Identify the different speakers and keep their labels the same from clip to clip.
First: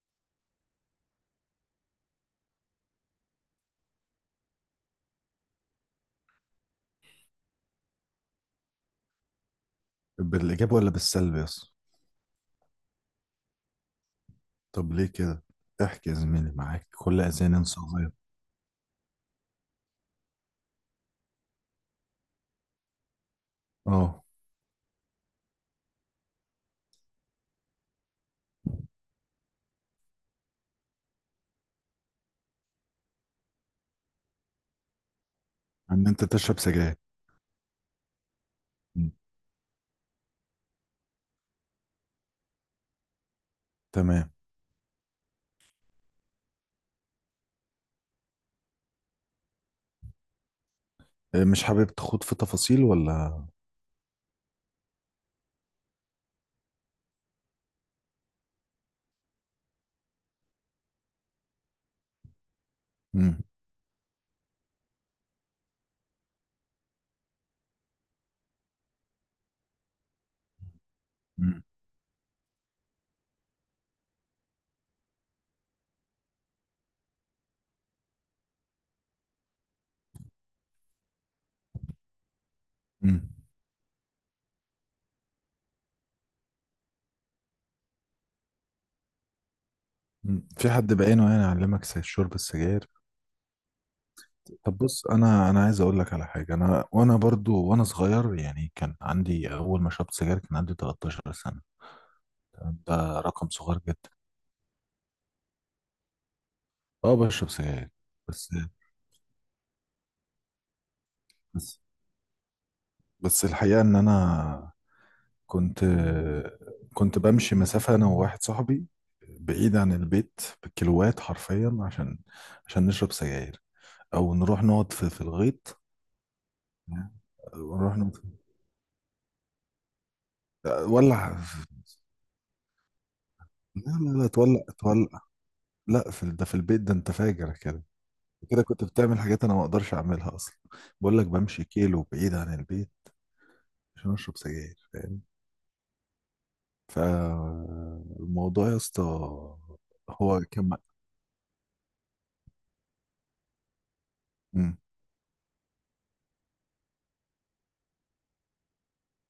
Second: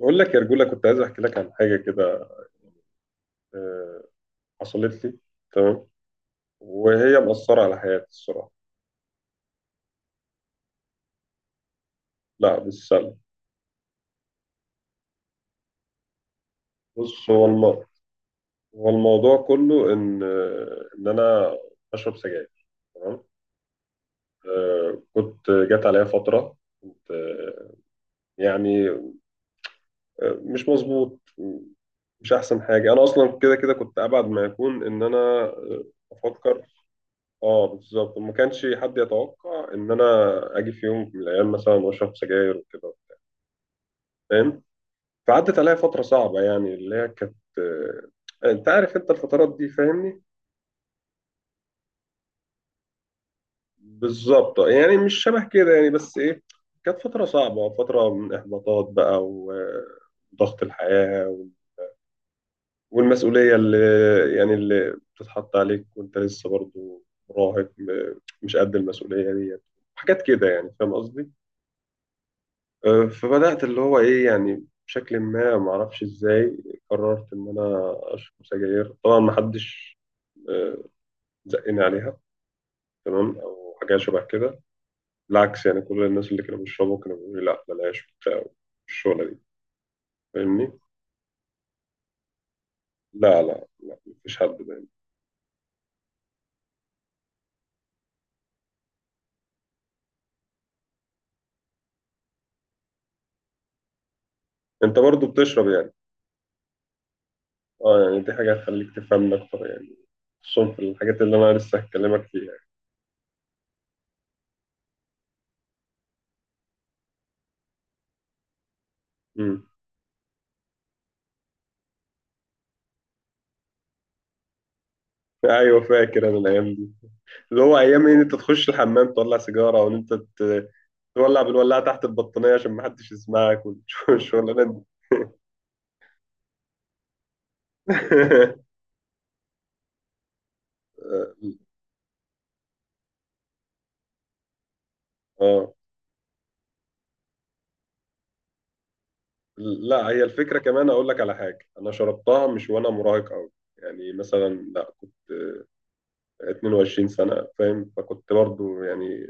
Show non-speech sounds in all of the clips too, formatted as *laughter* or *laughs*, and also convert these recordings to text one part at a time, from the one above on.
Speaker 1: بقول لك يا رجولة، كنت عايز أحكي لك عن حاجة كده. آه، حصلت لي. تمام. وهي مأثرة على حياتي الصراحة.
Speaker 2: بالإيجاب ولا بالسلب يا اسطى؟
Speaker 1: لا بالسلب.
Speaker 2: طب ليه كده؟ احكي يا زميلي، معاك كل
Speaker 1: بص،
Speaker 2: أذان صغير.
Speaker 1: هو الموضوع كله إن إن أنا بشرب سجاير. تمام.
Speaker 2: اه،
Speaker 1: كنت جات عليا فترة. كنت آه، يعني آه، مش مظبوط. مش أحسن حاجة، أنا أصلا كده كده كنت أبعد ما يكون إن أنا
Speaker 2: ان انت تشرب
Speaker 1: أفكر.
Speaker 2: سجاير.
Speaker 1: اه بالظبط، ما كانش حد
Speaker 2: مم.
Speaker 1: يتوقع ان انا اجي في يوم من الايام مثلا واشرب سجاير وكده،
Speaker 2: تمام.
Speaker 1: فاهم. فعدت عليا فترة صعبة، يعني اللي هي كانت انت عارف انت الفترات دي، فاهمني.
Speaker 2: إيه، مش حابب تخوض في تفاصيل ولا؟
Speaker 1: بالظبط، يعني مش شبه كده يعني، بس ايه، كانت فترة صعبة، فترة من احباطات بقى وضغط الحياة
Speaker 2: مم.
Speaker 1: والمسؤولية اللي يعني اللي بتتحط عليك وانت لسه برضو مراهق، مش قد المسؤولية دي، حاجات كده يعني، فاهم قصدي.
Speaker 2: مم.
Speaker 1: فبدأت اللي هو ايه، يعني بشكل ما معرفش ازاي قررت ان انا اشرب سجاير. طبعا محدش زقني عليها.
Speaker 2: مم.
Speaker 1: تمام، او حاجه شبه كده. بالعكس يعني، كل الناس اللي كانوا بيشربوا كانوا بيقولوا لي لا بلاش وبتاع الشغله دي،
Speaker 2: مم. في
Speaker 1: فاهمني.
Speaker 2: حد بعينه يعني علمك شرب السجاير؟
Speaker 1: لا لا لا، مفيش حد
Speaker 2: طب
Speaker 1: باين.
Speaker 2: بص، انا عايز اقول لك على حاجه. انا وانا برضو وانا صغير يعني كان عندي، اول ما شربت سجاير كان عندي 13 سنه. تمام؟ ده رقم صغير جدا.
Speaker 1: انت برضو بتشرب يعني.
Speaker 2: اه بشرب سجاير.
Speaker 1: اه، يعني دي
Speaker 2: بس
Speaker 1: حاجه هتخليك تفهمني اكتر يعني، خصوصا في الحاجات اللي انا لسه
Speaker 2: بس
Speaker 1: هكلمك فيها يعني.
Speaker 2: بس الحقيقه ان انا كنت كنت بمشي مسافة أنا وواحد صاحبي
Speaker 1: امم.
Speaker 2: بعيد عن البيت بالكيلوات حرفيا، عشان نشرب سجاير، أو نروح نقعد في
Speaker 1: *laughs*
Speaker 2: الغيط.
Speaker 1: ايوه، فاكر انا الايام دي، اللي هو
Speaker 2: ونروح
Speaker 1: ايام إيه؟
Speaker 2: نقعد
Speaker 1: ان
Speaker 2: في-
Speaker 1: انت تخش الحمام تولع سيجاره وان انت
Speaker 2: ولع
Speaker 1: تولع
Speaker 2: في-
Speaker 1: بالولاعه تحت البطانيه عشان ما حدش يسمعك،
Speaker 2: لا لا لا، تولع
Speaker 1: والشغلانه *laughs* دي.
Speaker 2: تولع. لا في ده، في البيت ده أنت فاجر كده. كده كنت بتعمل حاجات أنا ما أقدرش أعملها أصلا. بقول لك بمشي
Speaker 1: *laughs*
Speaker 2: كيلو بعيد عن البيت عشان أشرب سجاير، فاهم؟
Speaker 1: اه.
Speaker 2: فالموضوع يا اسطى،
Speaker 1: لا، هي
Speaker 2: هو
Speaker 1: الفكرة
Speaker 2: كان.
Speaker 1: كمان، أقول لك على حاجة. أنا شربتها مش وأنا مراهق أوي، يعني مثلا،
Speaker 2: مم.
Speaker 1: لا كنت 22 سنة فاهم، فكنت برضو يعني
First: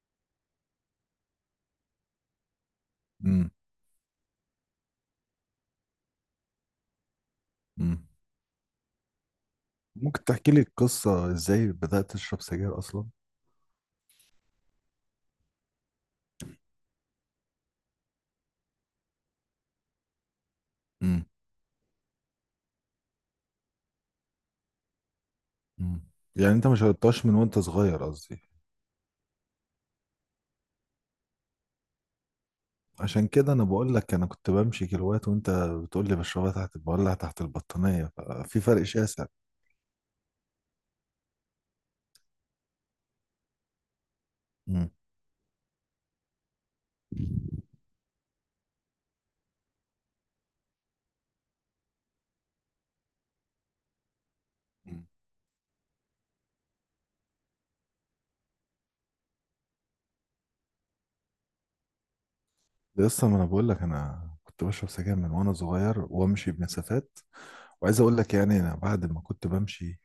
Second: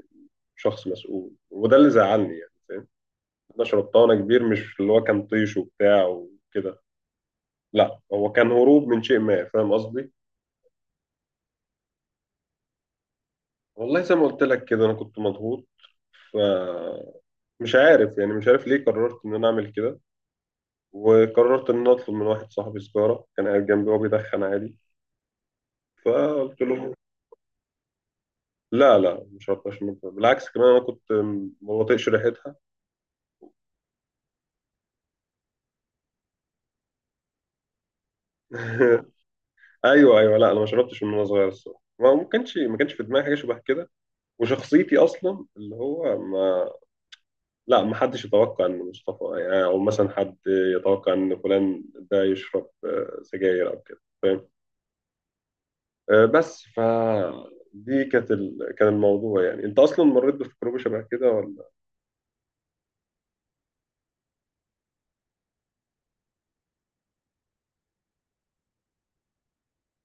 Speaker 1: شخص مسؤول، وده اللي زعلني يعني، فاهم.
Speaker 2: مم.
Speaker 1: أنا شربتها وأنا كبير، مش اللي هو كان طيش وبتاع وكده. لا،
Speaker 2: مم.
Speaker 1: هو كان هروب من شيء ما، فاهم قصدي.
Speaker 2: ممكن تحكي لي القصة ازاي بدأت تشرب سجاير اصلا؟
Speaker 1: والله زي ما قلت لك كده، أنا كنت مضغوط، فمش عارف يعني، مش عارف ليه قررت إن أنا أعمل كده،
Speaker 2: امم.
Speaker 1: وقررت إن أنا أطلب من واحد صاحبي سيجارة كان قاعد جنبي وهو بيدخن عادي،
Speaker 2: امم. يعني
Speaker 1: فقلت
Speaker 2: انت ما
Speaker 1: له.
Speaker 2: شربتهاش من وانت صغير قصدي؟
Speaker 1: لا لا، مش شربتهاش من وأنا- بالعكس، كمان انا كنت ما بطيقش ريحتها.
Speaker 2: عشان كده انا بقول لك، انا كنت بمشي كيلوات وانت بتقول لي بشربها تحت، بولع تحت البطانية، ففي فرق
Speaker 1: *laughs*
Speaker 2: شاسع.
Speaker 1: ايوه ايوه، لا انا ما شربتش من وانا صغير الصراحه، ما كانش في دماغي حاجه شبه كده،
Speaker 2: امم.
Speaker 1: وشخصيتي اصلا اللي هو ما. لا، ما حدش يتوقع ان مصطفى يعني، او مثلا حد يتوقع ان فلان ده يشرب سجاير او كده، فاهم. آه، بس ف دي كانت كان الموضوع، يعني انت اصلا مريت بتجربه شبه كده ولا؟
Speaker 2: ده لسه، ما انا بقول لك انا كنت بشرب سجاير من وانا صغير وامشي بمسافات. وعايز اقول لك يعني انا بعد ما كنت بمشي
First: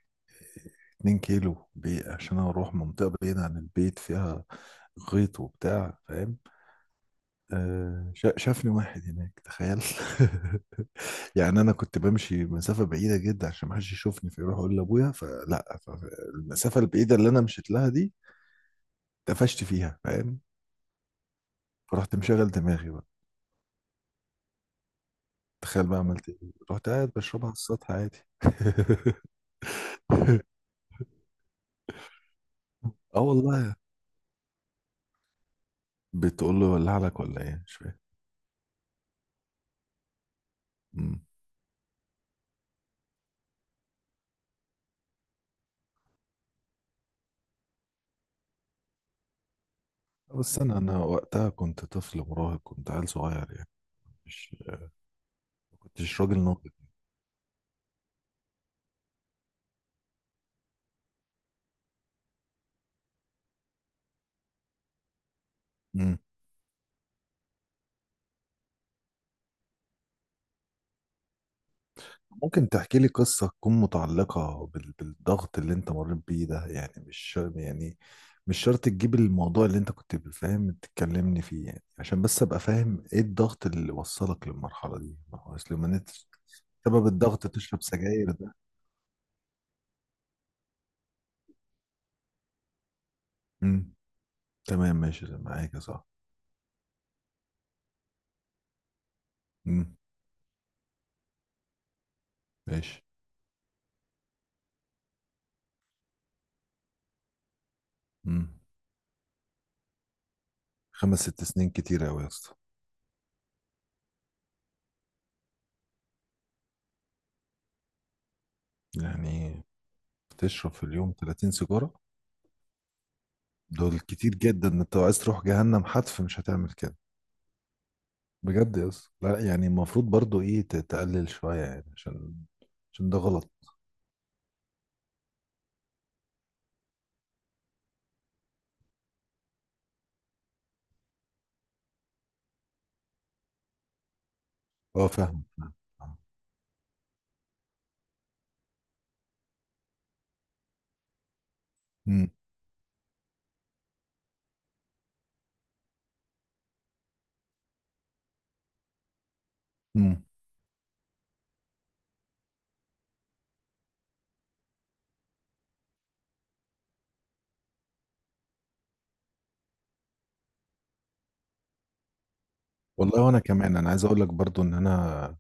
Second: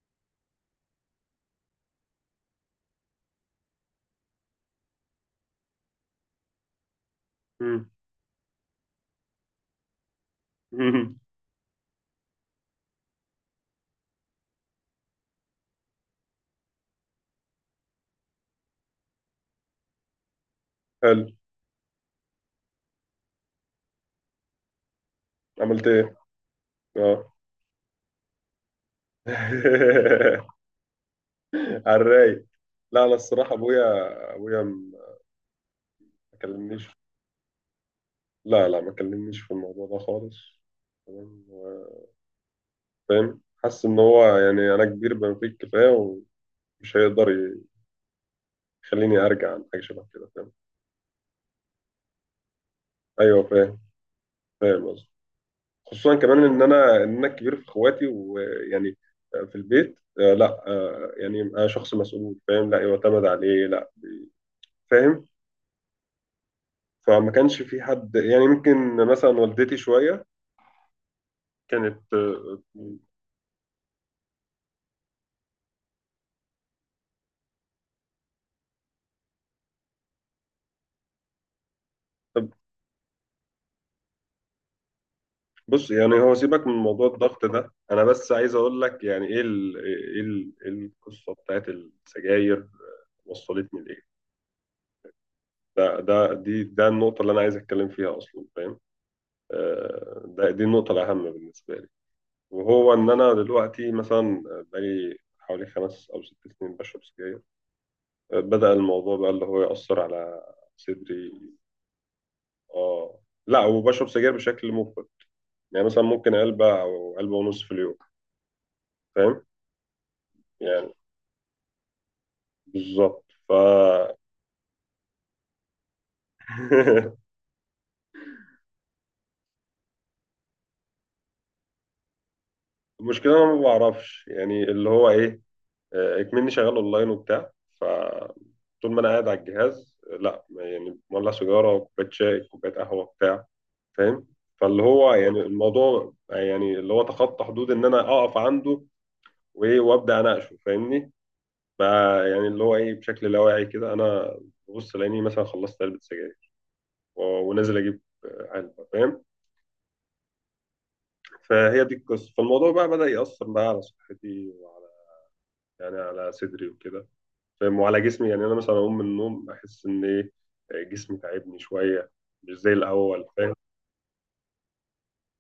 Speaker 2: 2 كيلو بي، عشان اروح منطقة بعيدة عن البيت فيها غيط وبتاع، فاهم؟
Speaker 1: مم.
Speaker 2: شافني واحد هناك، تخيل. *laughs*
Speaker 1: *laughs*
Speaker 2: يعني انا كنت بمشي مسافه بعيده جدا عشان ما حدش يشوفني فيروح اقول لابويا، فلا المسافه البعيده اللي انا مشيت لها دي، اتقفشت فيها، فاهم.
Speaker 1: حلو.
Speaker 2: فرحت مشغل دماغي بقى.
Speaker 1: عملت
Speaker 2: تخيل بقى
Speaker 1: ايه؟
Speaker 2: عملت ايه، رحت قاعد
Speaker 1: اه.
Speaker 2: بشربها على السطح عادي. *laughs*
Speaker 1: *laughs* على الرايق. لا، انا
Speaker 2: اه
Speaker 1: الصراحه
Speaker 2: والله.
Speaker 1: ابويا، ابويا م- ما
Speaker 2: بتقول له
Speaker 1: كلمنيش.
Speaker 2: ولع لك ولا ايه؟ مش فاهم.
Speaker 1: لا لا، ما كلمنيش في الموضوع ده خالص.
Speaker 2: مم.
Speaker 1: تمام، هو فاهم، حاسس ان هو، يعني انا كبير بما فيه الكفايه، ومش هيقدر يخليني ارجع عن حاجه شبه كده، فاهم.
Speaker 2: بس انا وقتها كنت طفل مراهق، كنت عيل
Speaker 1: ايوه،
Speaker 2: صغير يعني.
Speaker 1: فاهم.
Speaker 2: مش
Speaker 1: فاهم قصدي.
Speaker 2: ما
Speaker 1: خصوصا
Speaker 2: كنتش راجل
Speaker 1: كمان ان
Speaker 2: ناضج.
Speaker 1: انا الكبير في اخواتي ويعني في البيت، آه، لا آه، يعني انا شخص مسؤول، فاهم، لا يعتمد عليه لا، فاهم.
Speaker 2: إمم.
Speaker 1: فما كانش في حد يعني، ممكن مثلا والدتي شويه كانت
Speaker 2: ممكن تحكي لي قصة تكون متعلقة بالضغط اللي انت مريت بيه ده يعني؟ مش شرط يعني، مش شرط تجيب الموضوع اللي انت كنت فاهم تتكلمني فيه، يعني عشان بس ابقى فاهم ايه الضغط اللي وصلك للمرحلة دي. ما هو اصل
Speaker 1: بص، يعني هو سيبك من موضوع
Speaker 2: سبب
Speaker 1: الضغط
Speaker 2: الضغط
Speaker 1: ده،
Speaker 2: تشرب
Speaker 1: انا بس
Speaker 2: سجاير
Speaker 1: عايز
Speaker 2: ده.
Speaker 1: اقول لك يعني ايه ال ايه ال إيه القصه بتاعت السجاير وصلتني
Speaker 2: امم.
Speaker 1: لايه.
Speaker 2: تمام، ماشي معاك يا
Speaker 1: ده
Speaker 2: صاحبي.
Speaker 1: ده دي ده النقطه اللي انا عايز اتكلم فيها اصلا، فاهم.
Speaker 2: امم.
Speaker 1: دي النقطه الاهم بالنسبه لي، وهو
Speaker 2: ماشي.
Speaker 1: ان انا دلوقتي مثلا بقالي حوالي 5 او 6 سنين بشرب سجاير.
Speaker 2: امم.
Speaker 1: بدأ الموضوع بقى اللي هو يأثر على
Speaker 2: خمس
Speaker 1: صدري.
Speaker 2: ست سنين كتير قوي يا اسطى.
Speaker 1: اه، لا، وبشرب سجاير بشكل مفرط، يعني مثلا ممكن علبه او علبه ونص في اليوم، فاهم
Speaker 2: يعني بتشرب في
Speaker 1: يعني
Speaker 2: اليوم 30 سيجارة؟
Speaker 1: بالظبط ف.
Speaker 2: دول كتير جدا، انت لو عايز تروح جهنم حتف مش هتعمل
Speaker 1: *laughs*
Speaker 2: كده. بجد يس لا، يعني المفروض برضو ايه تقلل شوية يعني، عشان ده
Speaker 1: المشكله
Speaker 2: غلط.
Speaker 1: انا ما بعرفش يعني اللي هو ايه، اكمني شغال اونلاين وبتاع، فطول ما انا قاعد على الجهاز لا يعني، مولع سيجاره، كوبايه شاي، كوبايه قهوه بتاع، فاهم. فاللي
Speaker 2: اه
Speaker 1: هو يعني
Speaker 2: فاهم فاهم.
Speaker 1: الموضوع يعني اللي هو تخطى حدود ان انا اقف عنده وايه وابدا اناقشه، فاهمني. بقى
Speaker 2: امم.
Speaker 1: يعني اللي هو ايه، بشكل لا واعي كده انا ببص لاني مثلا خلصت علبه سجاير، ونازل اجيب علبه، فاهم.
Speaker 2: امم.
Speaker 1: فهي دي القصه. فالموضوع بقى بدأ يأثر بقى على صحتي، وعلى يعني على صدري وكده، فاهم، وعلى جسمي، يعني انا مثلا اقوم من النوم احس ان ايه، جسمي تعبني شويه، مش زي
Speaker 2: والله
Speaker 1: الاول،
Speaker 2: وانا
Speaker 1: فاهم.
Speaker 2: كمان انا عايز اقول لك برضو ان انا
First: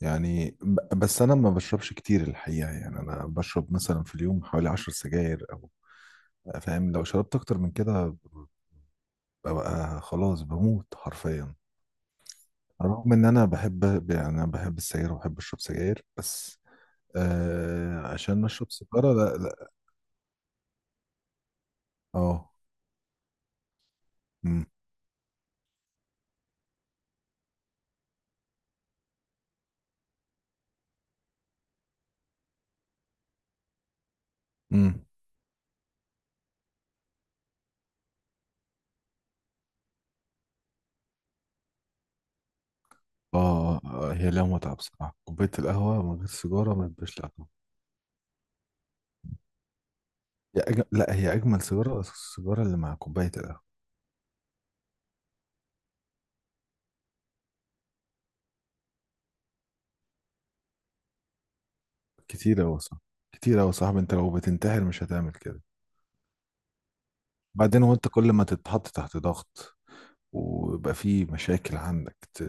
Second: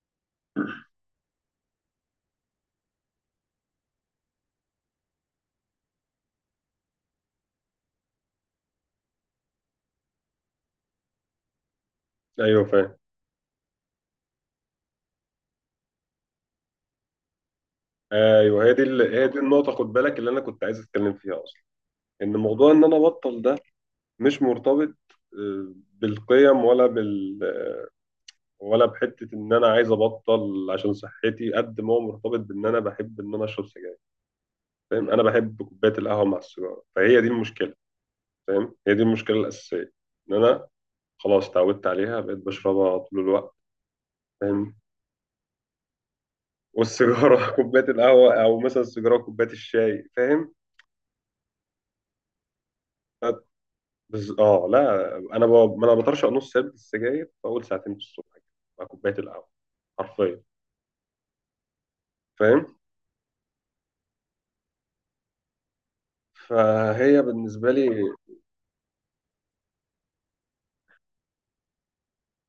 Speaker 2: يعني بس انا ما بشربش كتير الحقيقة. يعني انا بشرب مثلا في اليوم حوالي 10 سجاير او، فاهم، لو شربت اكتر من كده ببقى خلاص بموت حرفيا.
Speaker 1: ايوه، فاهم.
Speaker 2: رغم ان انا بحب، يعني انا بحب السجاير وبحب اشرب سجاير، بس عشان
Speaker 1: ايوه،
Speaker 2: اشرب سيجارة
Speaker 1: هي
Speaker 2: لا
Speaker 1: دي
Speaker 2: لا.
Speaker 1: النقطه، خد بالك، اللي انا كنت عايز اتكلم فيها اصلا، ان
Speaker 2: اه.
Speaker 1: موضوع ان انا ابطل ده مش مرتبط بالقيم ولا بال، ولا بحته ان انا عايز ابطل عشان صحتي، قد ما هو مرتبط بان انا بحب ان انا اشرب سجاير،
Speaker 2: امم.
Speaker 1: فاهم. انا بحب كوبايه القهوه مع السيجاره، فهي دي المشكله، فاهم. هي دي المشكله الاساسيه، ان انا خلاص اتعودت عليها، بقيت بشربها طول الوقت،
Speaker 2: اه. هي لها متعة
Speaker 1: فاهم.
Speaker 2: بصراحة، كوباية القهوة من غير سيجارة ما تبقاش لها طعم.
Speaker 1: والسيجاره *laughs* كوبايه القهوه، او مثلا السيجاره كوبايه الشاي، فاهم.
Speaker 2: لا هي أجمل سيجارة، السيجارة اللي مع كوباية القهوة.
Speaker 1: بس اه، لا انا ب... ما انا بطرشق نص علبه السجاير في اول ساعتين في الصبح كده، مع كوبايه القهوه، حرفيا،
Speaker 2: كتير
Speaker 1: فاهم.
Speaker 2: أوي صح. كتير أوي يا صاحبي، أنت لو بتنتحر مش هتعمل كده.
Speaker 1: فهي بالنسبه
Speaker 2: بعدين وأنت
Speaker 1: لي،
Speaker 2: كل ما تتحط تحت ضغط ويبقى في مشاكل عندك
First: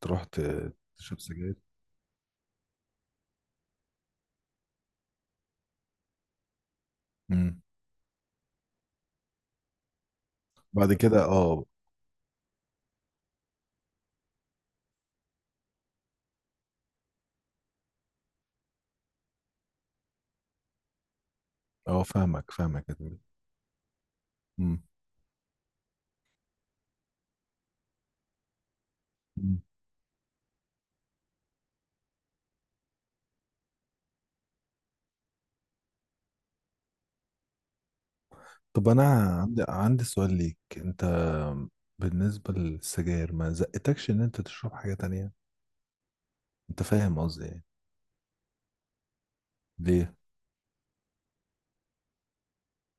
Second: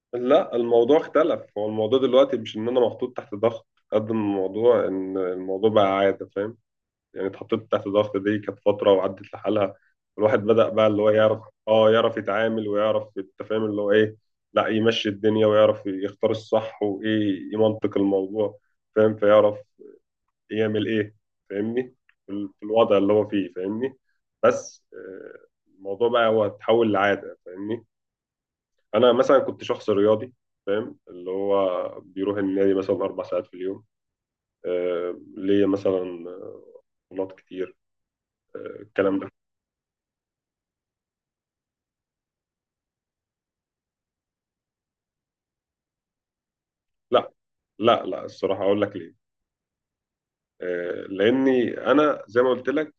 Speaker 2: تروح
Speaker 1: لا الموضوع
Speaker 2: تشرب
Speaker 1: اختلف.
Speaker 2: سجاير.
Speaker 1: هو الموضوع دلوقتي مش ان انا محطوط تحت ضغط، قد ما الموضوع ان الموضوع بقى عاده، فاهم. يعني
Speaker 2: امم.
Speaker 1: اتحطيت تحت الضغط، دي كانت فترة وعدت لحالها. الواحد بدأ بقى
Speaker 2: بعد
Speaker 1: اللي هو
Speaker 2: كده
Speaker 1: يعرف،
Speaker 2: اه.
Speaker 1: اه يعرف يتعامل ويعرف التفاهم اللي هو ايه، لا يمشي الدنيا ويعرف يختار الصح وايه يمنطق الموضوع، فاهم، فيعرف يعمل ايه، فاهمني.
Speaker 2: اه فاهمك
Speaker 1: في
Speaker 2: فاهمك يا
Speaker 1: الوضع اللي
Speaker 2: زميلي.
Speaker 1: هو فيه، فاهمني.
Speaker 2: امم.
Speaker 1: بس الموضوع بقى هو اتحول لعادة، فاهمني. انا مثلا
Speaker 2: أمم.
Speaker 1: كنت شخص رياضي، فاهم، اللي هو بيروح النادي مثلا 4 ساعات في اليوم. ليا مثلا بطولات كتير،
Speaker 2: طب أنا
Speaker 1: الكلام ده.
Speaker 2: عندي سؤال ليك أنت، بالنسبة للسجاير. ما زقتكش إن أنت تشرب حاجة تانية؟ انت فاهم
Speaker 1: لا
Speaker 2: قصدي يعني.
Speaker 1: لا لا، الصراحة أقول لك ليه.
Speaker 2: ليه؟
Speaker 1: لأني أنا زي ما قلت لك،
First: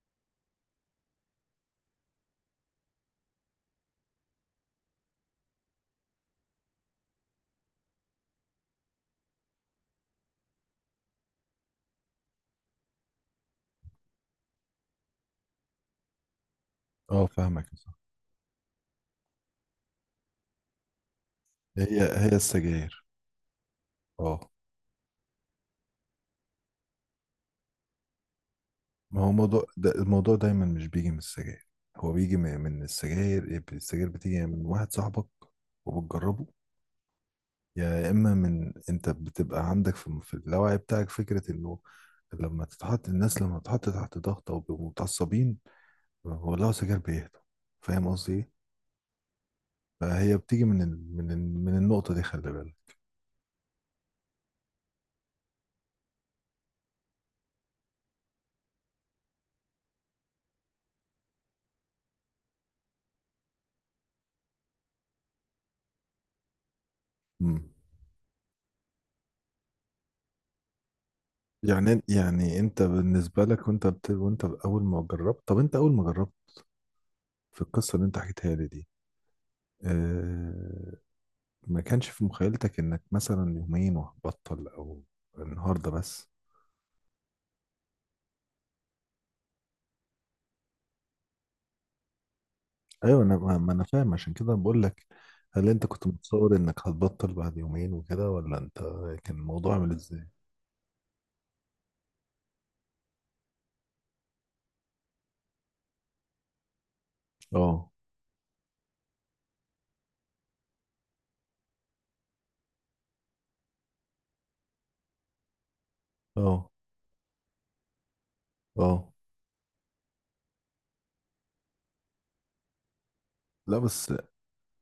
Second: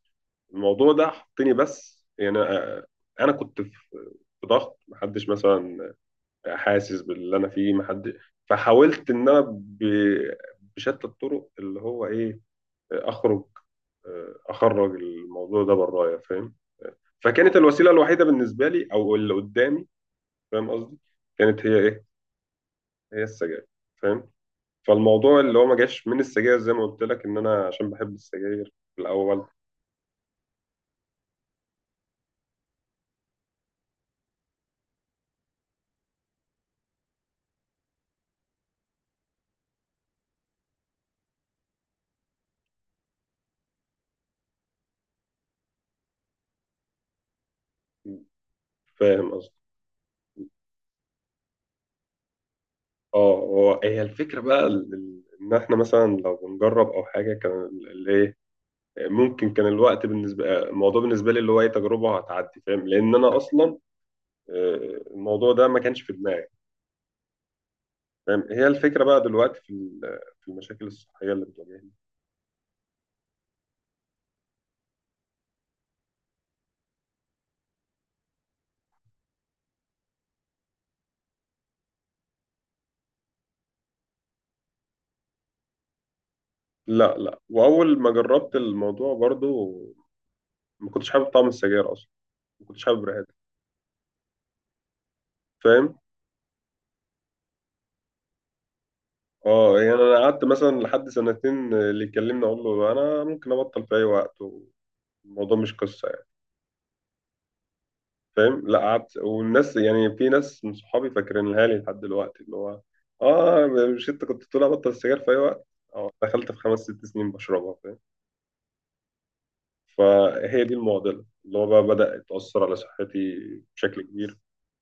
Speaker 1: الموضوع ده حطني بس يعني. أنا كنت في في ضغط، محدش مثلا حاسس باللي أنا فيه محد، فحاولت إن أنا بشتى الطرق اللي هو إيه، آه، أخرج أخرج الموضوع ده برايا، فاهم.
Speaker 2: اه
Speaker 1: فكانت
Speaker 2: فاهمك يا
Speaker 1: الوسيلة
Speaker 2: صاحبي.
Speaker 1: الوحيدة بالنسبة لي، أو اللي قدامي، فاهم قصدي، كانت هي
Speaker 2: هي
Speaker 1: إيه،
Speaker 2: هي السجاير.
Speaker 1: هي السجاير، فاهم.
Speaker 2: اه
Speaker 1: فالموضوع اللي هو ما جاش من السجاير، زي ما قلت لك ان انا عشان بحب السجاير في
Speaker 2: ما هو
Speaker 1: الاول،
Speaker 2: موضوع ده، الموضوع دايما مش بيجي من السجاير، هو بيجي من السجاير. إيه، السجاير بتيجي من واحد صاحبك وبتجربه، يا اما من انت بتبقى عندك في اللاوعي بتاعك فكرة انه لما تتحط الناس، لما تتحط تحت ضغط او بيبقوا متعصبين ولو سجاير بيهدوا، فاهم قصدي ايه.
Speaker 1: فاهم قصدي.
Speaker 2: فهي بتيجي من ال... من النقطة دي خلي بالك.
Speaker 1: اه، هو هي الفكره بقى ان احنا مثلا لو بنجرب او حاجه، كان الايه، ممكن كان الوقت بالنسبه، الموضوع بالنسبه لي اللي هو اي تجربه هتعدي، فاهم، لان انا اصلا الموضوع ده ما كانش في دماغي،
Speaker 2: مم.
Speaker 1: فاهم. هي الفكره بقى دلوقتي في المشاكل الصحيه اللي بتواجهني.
Speaker 2: يعني انت بالنسبه لك وانت اول ما جربت. طب انت اول ما جربت في القصه اللي انت حكيتها لي دي، اه... ما كانش في مخيلتك انك مثلا يومين وهتبطل، او النهارده بس؟
Speaker 1: لا لا، واول ما جربت الموضوع برضو ما كنتش حابب طعم السجاير اصلا، ما كنتش حابب
Speaker 2: ايوه
Speaker 1: ريحتها،
Speaker 2: انا ما ما انا فاهم، عشان كده بقول لك، هل انت
Speaker 1: فاهم.
Speaker 2: كنت متصور انك هتبطل بعد يومين وكده، ولا انت كان الموضوع
Speaker 1: اه،
Speaker 2: عامل
Speaker 1: يعني انا
Speaker 2: ازاي؟
Speaker 1: قعدت مثلا لحد سنتين، اللي يكلمني اقول له انا ممكن ابطل في اي وقت، الموضوع مش قصه يعني،
Speaker 2: اه.
Speaker 1: فاهم. لا قعدت، والناس يعني في ناس من صحابي فاكرينها لي لحد دلوقتي اللي هو، اه، مش انت كنت تقول ابطل السجاير في اي وقت. اه، دخلت في
Speaker 2: اه.
Speaker 1: 5 6 سنين بشربها، فاهم.
Speaker 2: اه
Speaker 1: فهي دي المعضله اللي هو بقى بدأ يتأثر على صحتي
Speaker 2: لا
Speaker 1: بشكل
Speaker 2: بس،
Speaker 1: كبير.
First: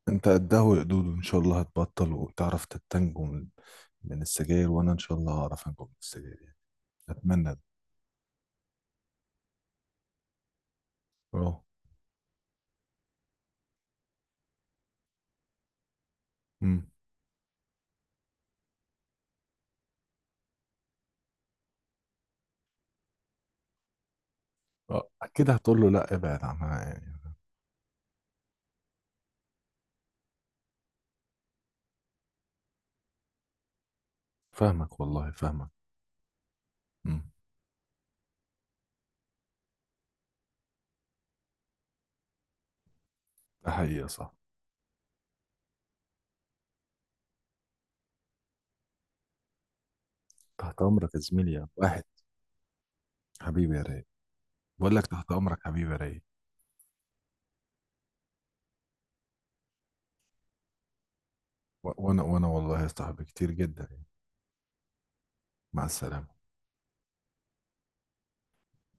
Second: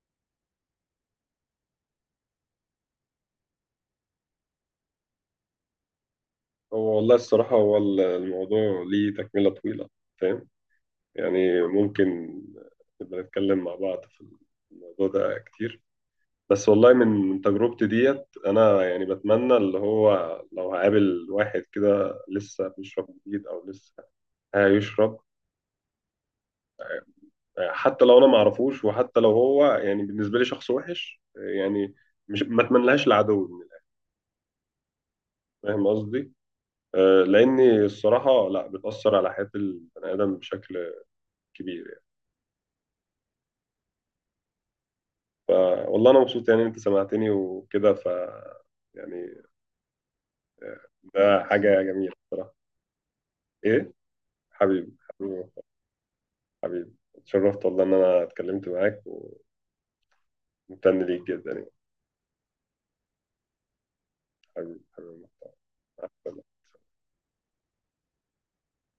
Speaker 2: انت قدها وقدود، وان شاء الله هتبطل وتعرف تتنجم من السجاير، وانا ان شاء الله هعرف انجم من السجاير.
Speaker 1: هو والله
Speaker 2: يعني
Speaker 1: الصراحه،
Speaker 2: اتمنى.
Speaker 1: هو الموضوع ليه تكمله طويله، فاهم.
Speaker 2: اه.
Speaker 1: يعني ممكن نبقى نتكلم مع بعض في الموضوع ده كتير، بس
Speaker 2: امم.
Speaker 1: والله من تجربتي ديت أنا يعني بتمنى اللي هو، لو هقابل واحد كده لسه بيشرب جديد أو لسه
Speaker 2: اه
Speaker 1: هيشرب،
Speaker 2: اكيد هتقول له لا ابعد عنها يعني.
Speaker 1: حتى لو أنا معرفوش، وحتى لو هو يعني بالنسبة لي شخص وحش يعني، مش ما أتمنلهاش العدو من الآخر.
Speaker 2: فاهمك والله فاهمك.
Speaker 1: فاهم قصدي؟
Speaker 2: امم.
Speaker 1: لأني الصراحة لا بتأثر على حياة البني آدم بشكل كبير يعني.
Speaker 2: ده حقيقة صح.
Speaker 1: فوالله أنا مبسوط يعني أنت سمعتني وكده، ف يعني،
Speaker 2: تحت امرك يا
Speaker 1: ده
Speaker 2: زميلي يا
Speaker 1: حاجة
Speaker 2: واحد،
Speaker 1: جميلة بصراحة.
Speaker 2: حبيبي يا
Speaker 1: إيه،
Speaker 2: رايق.
Speaker 1: حبيبي
Speaker 2: بقول لك تحت
Speaker 1: حبيبي.
Speaker 2: امرك حبيبي يا رايق.
Speaker 1: حبيبي، اتشرفت والله إن أنا اتكلمت معاك، وممتن ليك جدا يعني.
Speaker 2: وانا والله يا صاحبي كتير جدا يعني.
Speaker 1: حبيبي حبيبي. مع
Speaker 2: مع السلامة.
Speaker 1: السلامة.